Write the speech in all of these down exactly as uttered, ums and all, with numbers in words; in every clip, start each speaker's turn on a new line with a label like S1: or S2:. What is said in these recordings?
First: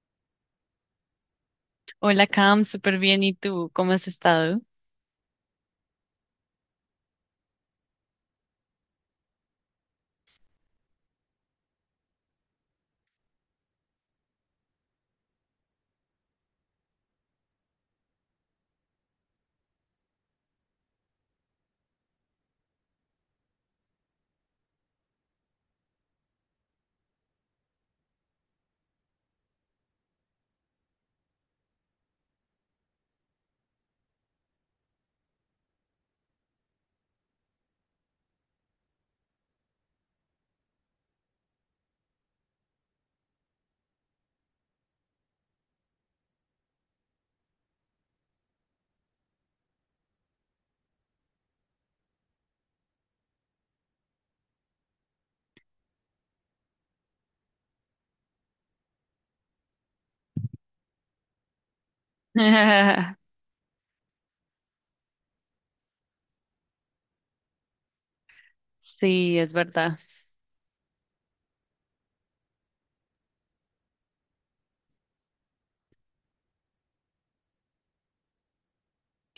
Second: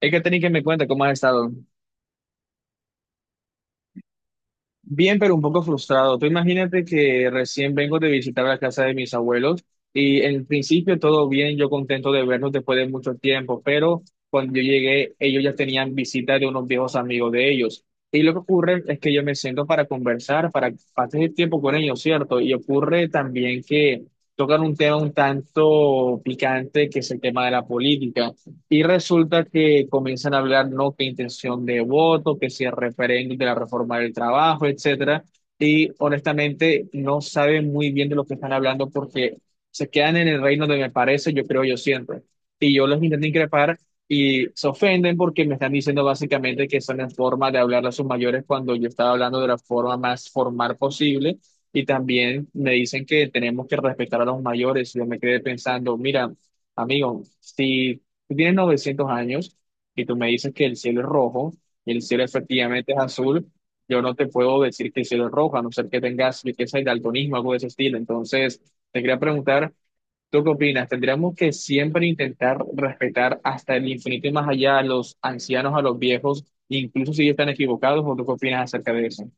S1: Es que tenéis que me cuenta cómo has estado.
S2: Hola Cam, súper bien. ¿Y tú? ¿Cómo has estado?
S1: Bien, pero un poco frustrado. Tú imagínate que recién vengo de visitar la casa de mis abuelos y en principio todo bien, yo contento de verlos después de mucho tiempo, pero cuando yo llegué, ellos ya tenían visita de unos viejos amigos de ellos. Y lo que ocurre es que yo me siento para conversar, para pasar el tiempo con ellos, ¿cierto? Y ocurre también que tocan un tema un tanto picante que es el tema de la política. Y resulta que comienzan a hablar, no, que intención de voto, que si el referéndum de la reforma del trabajo, etcétera. Y honestamente no saben muy bien de lo que están hablando porque se quedan en el reino de me parece, yo creo, yo siempre. Y yo los intento increpar y se ofenden porque me están diciendo básicamente que son en forma de hablar a sus mayores cuando yo estaba hablando de la forma más formal posible. Y también me dicen que tenemos que respetar a los mayores. Yo me quedé pensando, mira. Amigo, si tú tienes novecientos años y tú me dices que el cielo es rojo y el cielo efectivamente es azul. Yo no te puedo decir que el cielo es rojo, a no ser que tengas riqueza y daltonismo, algo de ese estilo. Entonces, te quería
S2: Sí, es
S1: preguntar,
S2: verdad.
S1: ¿tú qué opinas? ¿Tendríamos que siempre intentar respetar hasta el infinito y más allá a los ancianos, a los viejos, incluso si están equivocados? ¿O tú qué opinas acerca de eso?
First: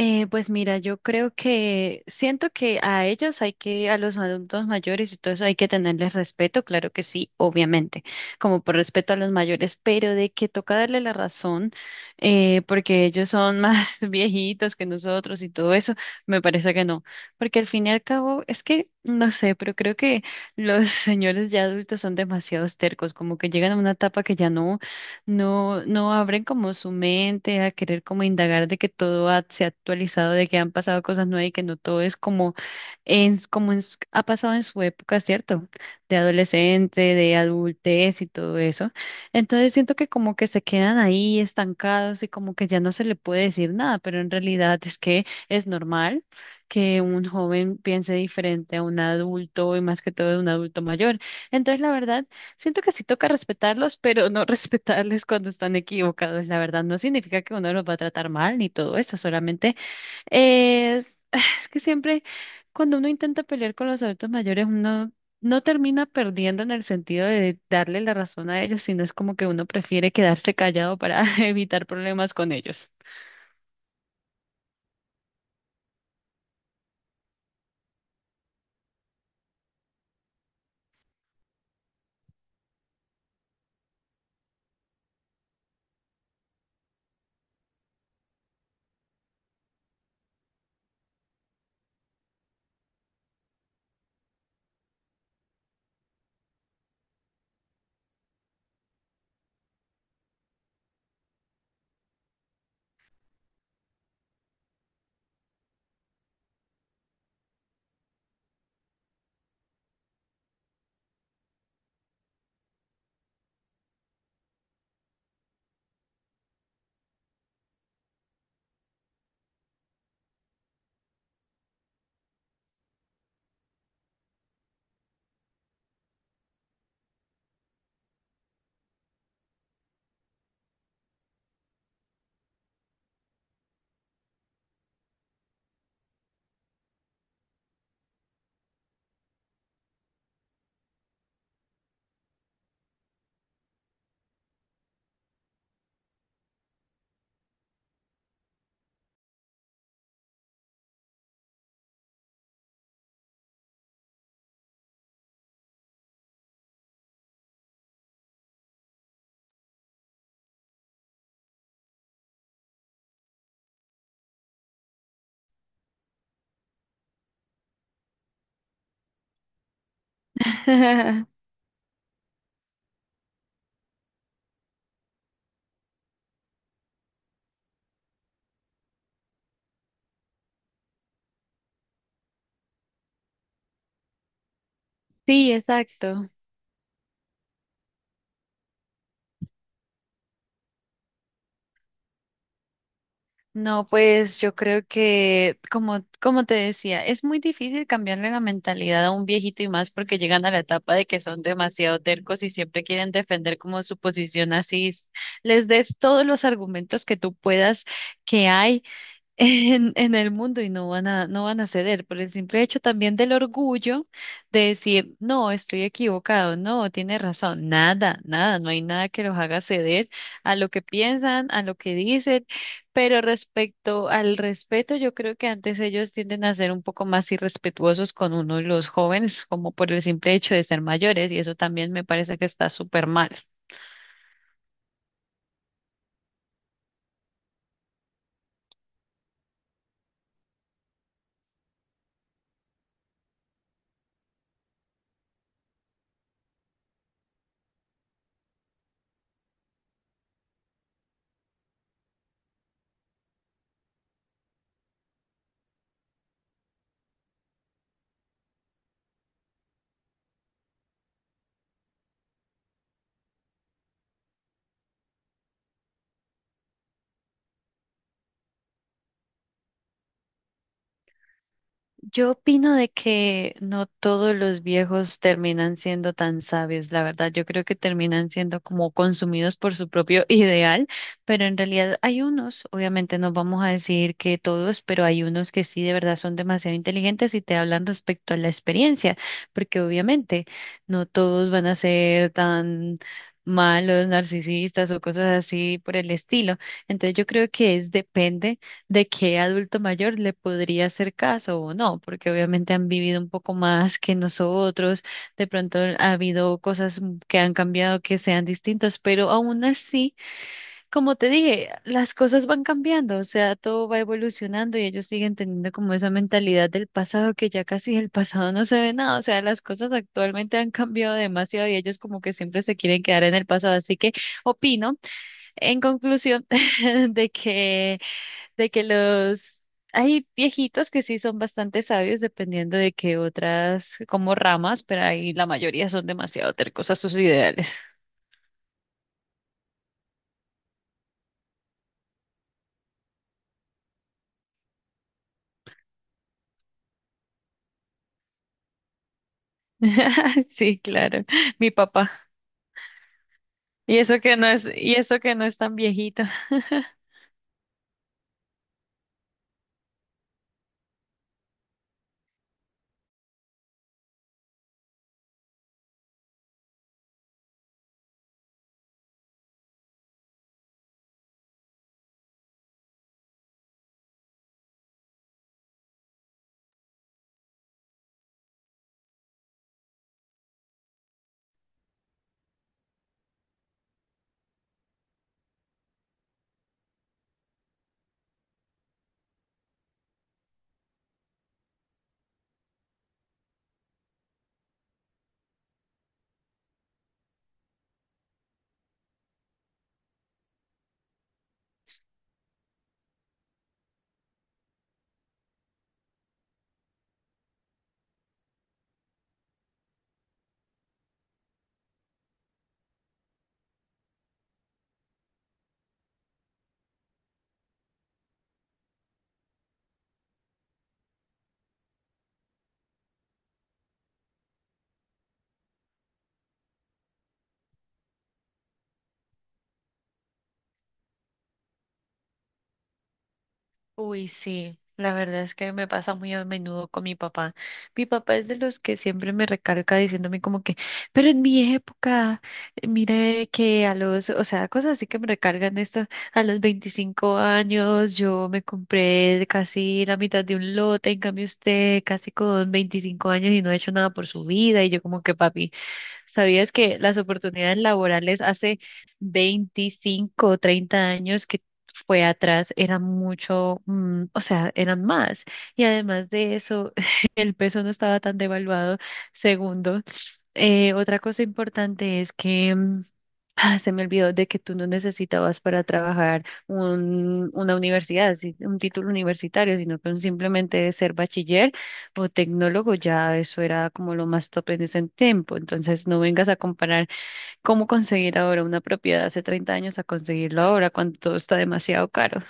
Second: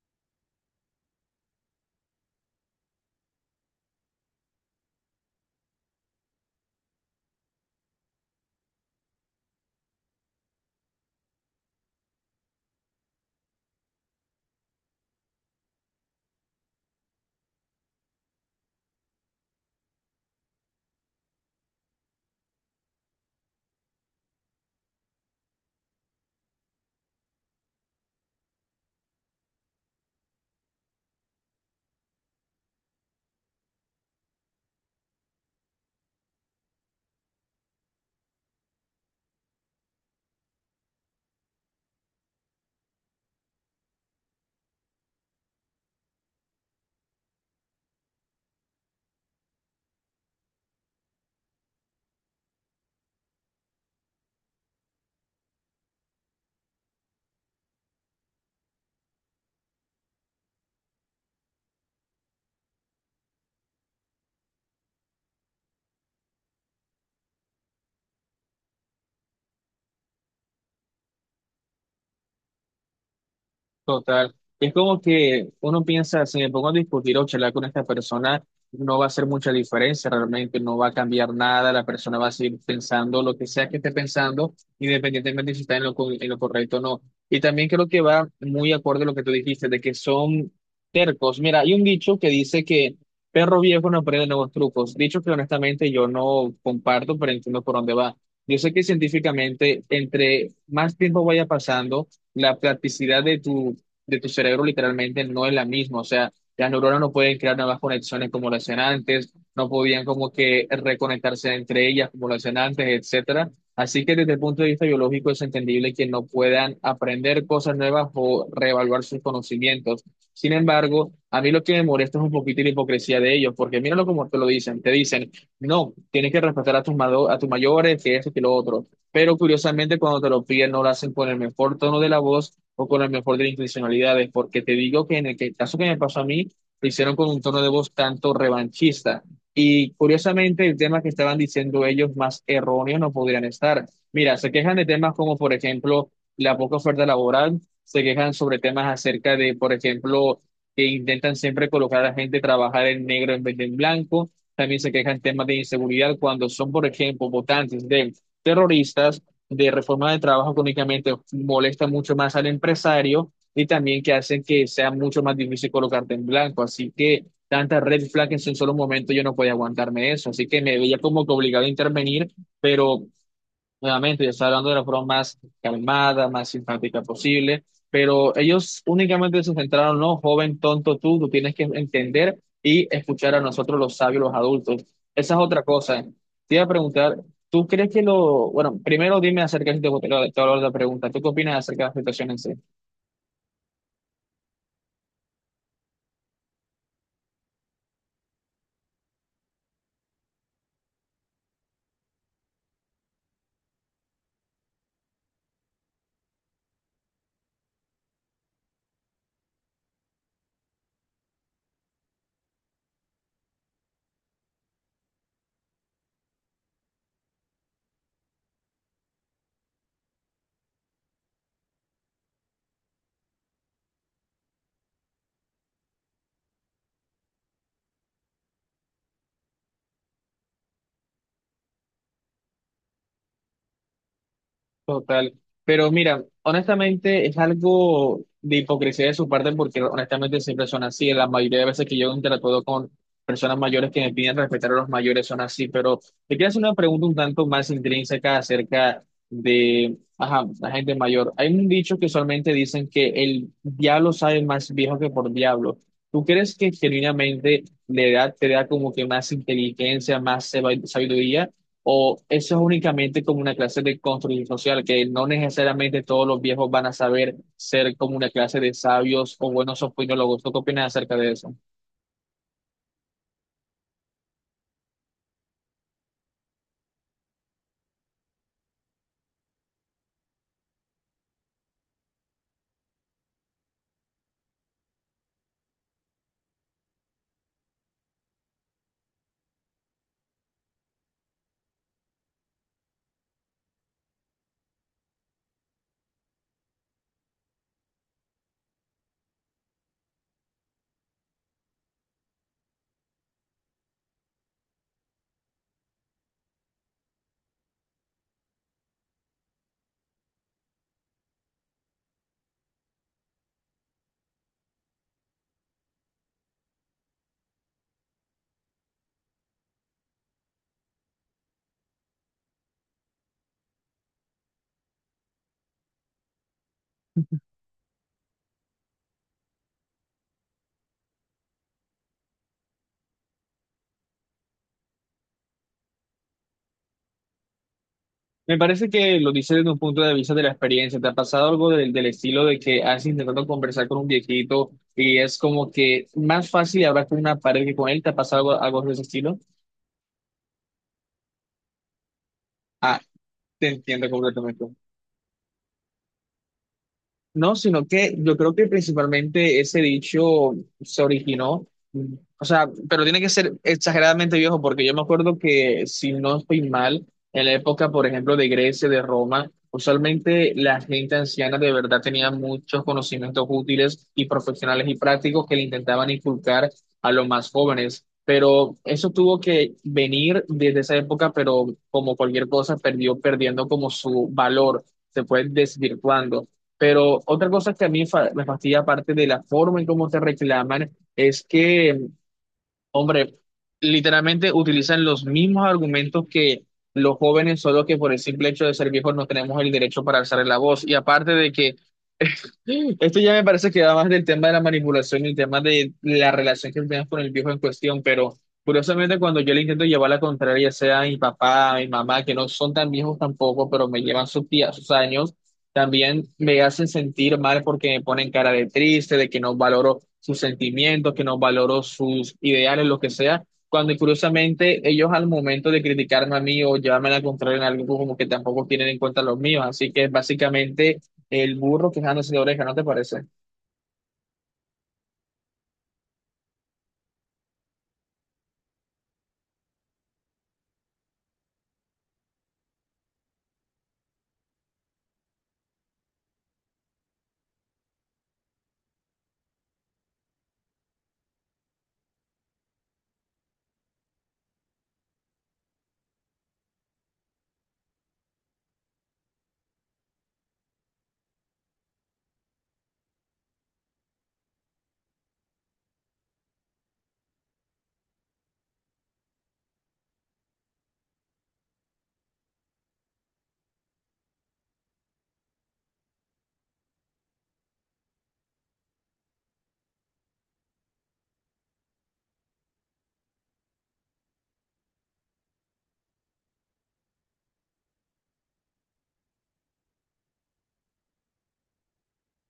S2: Eh, pues mira, yo creo que siento que a ellos hay que, a los adultos mayores y todo eso hay que tenerles respeto, claro que sí, obviamente, como por respeto a los mayores, pero de que toca darle la razón, eh, porque ellos son más viejitos que nosotros y todo eso, me parece que no, porque al fin y al cabo es que, no sé, pero creo que los señores ya adultos son demasiado tercos, como que llegan a una etapa que ya no. No, no abren como su mente a querer como indagar de que todo ha- se ha actualizado, de que han pasado cosas nuevas y que no todo es como en, s- como en s- ha pasado en su época, ¿cierto? De adolescente, de adultez y todo eso. Entonces siento que como que se quedan ahí estancados y como que ya no se le puede decir nada, pero en realidad es que es normal que un joven piense diferente a un adulto y más que todo de un adulto mayor. Entonces, la verdad, siento que sí toca respetarlos, pero no respetarles cuando están equivocados, la verdad. No significa que uno los va a tratar mal ni todo eso, solamente es, es que siempre cuando uno intenta pelear con los adultos mayores, uno no termina perdiendo en el sentido de darle la razón a ellos, sino es como que uno prefiere quedarse callado para evitar problemas con ellos.
S1: Total. Es como que uno piensa, si me pongo a discutir o charlar con esta persona, no va a hacer mucha diferencia realmente, no va a cambiar nada, la persona va a seguir pensando lo que sea que esté pensando, independientemente si está en lo, co- en lo correcto o no. Y también creo que va muy acorde a lo que tú dijiste, de que son tercos. Mira, hay un dicho que dice que perro viejo no aprende nuevos trucos. Dicho que honestamente yo no comparto, pero entiendo por dónde va. Yo sé que científicamente, entre más tiempo vaya pasando, la plasticidad de tu de tu cerebro literalmente no es la misma. O sea, las neuronas no pueden crear nuevas conexiones como lo hacían antes, no podían como que reconectarse entre ellas como lo hacían antes, etcétera. Así que desde el punto de vista biológico es entendible que no puedan aprender cosas nuevas o reevaluar sus conocimientos. Sin embargo, a mí lo que me molesta es un poquito la hipocresía de ellos, porque míralo como te lo dicen, te dicen, no, tienes que respetar a tus, mado- a tus mayores, que esto, que lo otro, pero curiosamente cuando te lo piden no lo hacen con el mejor tono de la voz o con el mejor de las intencionalidades, porque te digo que en el que- caso que me pasó a mí, lo hicieron con un tono de voz tanto revanchista. Y curiosamente el tema que estaban diciendo ellos más erróneo no podrían estar. Mira, se quejan de temas como, por ejemplo, la poca oferta laboral, se quejan sobre temas acerca de, por ejemplo, que intentan siempre colocar a la gente a trabajar en negro en vez de en blanco. También se quejan temas de inseguridad cuando son, por ejemplo, votantes de terroristas, de reforma de trabajo que únicamente molesta mucho más al empresario y también que hacen que sea mucho más difícil colocarte en blanco. Así que tantas red flags en un solo momento yo no podía aguantarme eso. Así que me veía como que obligado a intervenir, pero nuevamente, yo estaba hablando de la forma más calmada, más simpática posible, pero ellos únicamente se centraron, no, joven, tonto tú, tú tienes que entender y escuchar a nosotros los sabios, los adultos. Esa es
S2: Sí,
S1: otra cosa.
S2: exacto.
S1: Te iba a preguntar, ¿tú crees que lo, bueno, primero dime acerca de si te te voy a hablar de la pregunta, ¿tú qué opinas acerca de la situación en sí?
S2: No, pues yo creo que, como, como te decía, es muy difícil cambiarle la mentalidad a un viejito y más porque llegan a la etapa de que son demasiado tercos y siempre quieren defender como su posición así. s- Les des todos los argumentos que tú puedas que hay en, en el mundo y no van a, no van a ceder por el simple hecho también del orgullo de decir, no, estoy equivocado, no, tiene razón, nada, nada, no hay nada que los haga ceder a lo que piensan, a lo que dicen, pero respecto al respeto, yo creo que antes ellos tienden a ser un poco más irrespetuosos con uno, los jóvenes, como por el simple hecho de ser mayores, y eso también me parece que está súper mal.
S1: Total. Pero mira, honestamente es algo de hipocresía de su parte porque honestamente siempre son así. La mayoría de veces que yo interactúo con personas mayores que me piden respetar a los mayores son así. Pero te quiero hacer una pregunta un tanto más intrínseca acerca de ajá, la gente mayor. Hay un dicho que usualmente dicen que el diablo sabe más viejo que por diablo. ¿Tú crees que genuinamente la edad te da como que más inteligencia, más sabiduría? ¿O eso es únicamente como una clase de construcción social, que no necesariamente todos los viejos van a saber ser como una clase de sabios o buenos opinólogos? ¿Tú qué opinas acerca de eso?
S2: Yo opino de que no todos los viejos terminan siendo tan sabios, la verdad. Yo creo que terminan siendo como consumidos por su propio ideal, pero en realidad hay unos, obviamente no vamos a decir que todos, pero hay unos que sí de verdad son demasiado inteligentes y te hablan respecto a la experiencia, porque obviamente no todos van a ser tan malos, narcisistas o cosas así por el estilo. Entonces yo creo que es depende de qué adulto mayor le podría hacer caso o no, porque obviamente han vivido un poco más que nosotros, de pronto ha habido cosas m- que han cambiado que sean distintas, pero aún así, como te dije, las cosas van cambiando, o sea, todo va evolucionando y ellos siguen teniendo como esa mentalidad del pasado que ya casi el pasado no se ve nada, o sea, las cosas actualmente han cambiado demasiado y ellos como que siempre se quieren quedar en el pasado, así que opino en conclusión de que de que los hay viejitos que sí son bastante sabios dependiendo de que otras como ramas, pero ahí la mayoría son demasiado tercos a sus ideales.
S1: Me parece que lo dices desde un punto de vista de la experiencia. ¿Te ha pasado algo del, del estilo de que has intentado conversar con un viejito y es como que más fácil hablar con una pared que con él? ¿Te ha pasado algo, algo de ese estilo?
S2: Sí, claro, mi papá.
S1: Ah, te
S2: Y
S1: entiendo
S2: eso que no
S1: completamente.
S2: es, y eso que no es tan viejito.
S1: No, sino que yo creo que principalmente ese dicho se originó, mm, o sea, pero tiene que ser exageradamente viejo, porque yo me acuerdo que, si no estoy mal, en la época, por ejemplo, de Grecia, de Roma, usualmente la gente anciana de verdad tenía muchos conocimientos útiles y profesionales y prácticos que le intentaban inculcar a los más jóvenes. Pero eso tuvo que venir desde esa época, pero como cualquier cosa, perdió perdiendo como su valor, se fue desvirtuando. Pero otra cosa que a mí fa- me fastidia, aparte de la forma en cómo te reclaman, es que, hombre, literalmente utilizan los mismos argumentos que los jóvenes, solo que por el simple hecho de ser viejos no tenemos el derecho para alzar la voz. Y aparte de que esto ya me parece que va más del tema de la manipulación y el tema de la relación que tenemos con el viejo en cuestión, pero curiosamente cuando yo le intento llevar la contraria, sea a mi papá, a mi mamá, que no son tan viejos tampoco, pero me llevan sus días, sus años, también me hacen sentir mal porque me ponen cara de triste, de que no valoro sus sentimientos, que no valoro sus ideales, lo que sea. Cuando curiosamente ellos al momento de criticarme a mí o llevarme la contraria en algo como que tampoco tienen en cuenta los míos, así que básicamente el burro quejándose de oreja, ¿no te parece?
S2: Uy, sí, la verdad es que me pasa muy a menudo con mi papá. Mi papá es de los que siempre me recarga diciéndome como que, pero en mi época, eh, mire que a los, o sea, cosas así que me recargan esto, a los veinticinco años yo me compré casi la mitad de un lote, en cambio usted casi con veinticinco años y no ha hecho nada por su vida y yo como que papi. ¿Sabías que las oportunidades laborales hace veinticinco o treinta años que fue atrás eran mucho, mm, o sea, eran más? Y además de eso, el peso no estaba tan devaluado. Segundo, eh, otra cosa importante es que mm, ah, se me olvidó de que tú no necesitabas para trabajar un, una universidad, si- un título universitario, sino que un simplemente ser bachiller o tecnólogo, ya eso era como lo más top en ese tiempo. Entonces, no vengas a comparar cómo conseguir ahora una propiedad hace treinta años a conseguirlo ahora cuando todo está demasiado caro.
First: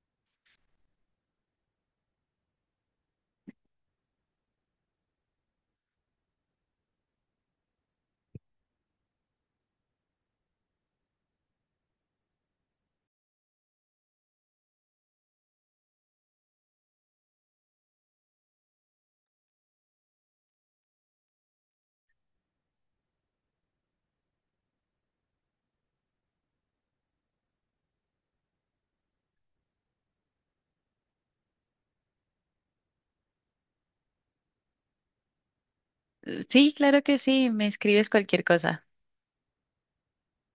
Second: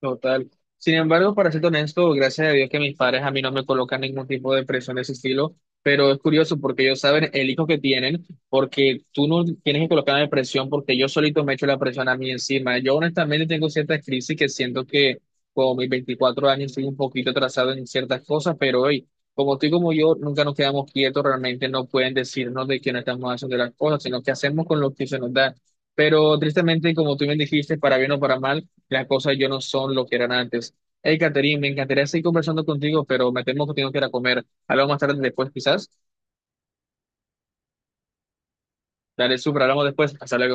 S1: Total. Sin embargo, para ser honesto, gracias a Dios que mis padres a mí no me colocan ningún tipo de presión de ese estilo, pero es curioso porque ellos saben el hijo que tienen, porque tú no tienes que colocarme presión porque yo solito me echo la presión a mí encima. Yo honestamente tengo ciertas crisis que siento que con mis veinticuatro años estoy un poquito atrasado en ciertas cosas, pero hoy, como tú y como yo, nunca nos quedamos quietos, realmente no pueden decirnos de que no estamos haciendo las cosas, sino que hacemos con lo que se nos da. Pero tristemente, como tú bien dijiste, para bien o para mal, las cosas yo no son lo que eran antes. Hey, Catherine, me encantaría seguir conversando contigo, pero me temo que tengo que ir a comer. Hablamos más tarde después, quizás.
S2: Sí, claro que sí, me escribes cualquier cosa.
S1: Dale, súper, hablamos después. Hasta luego.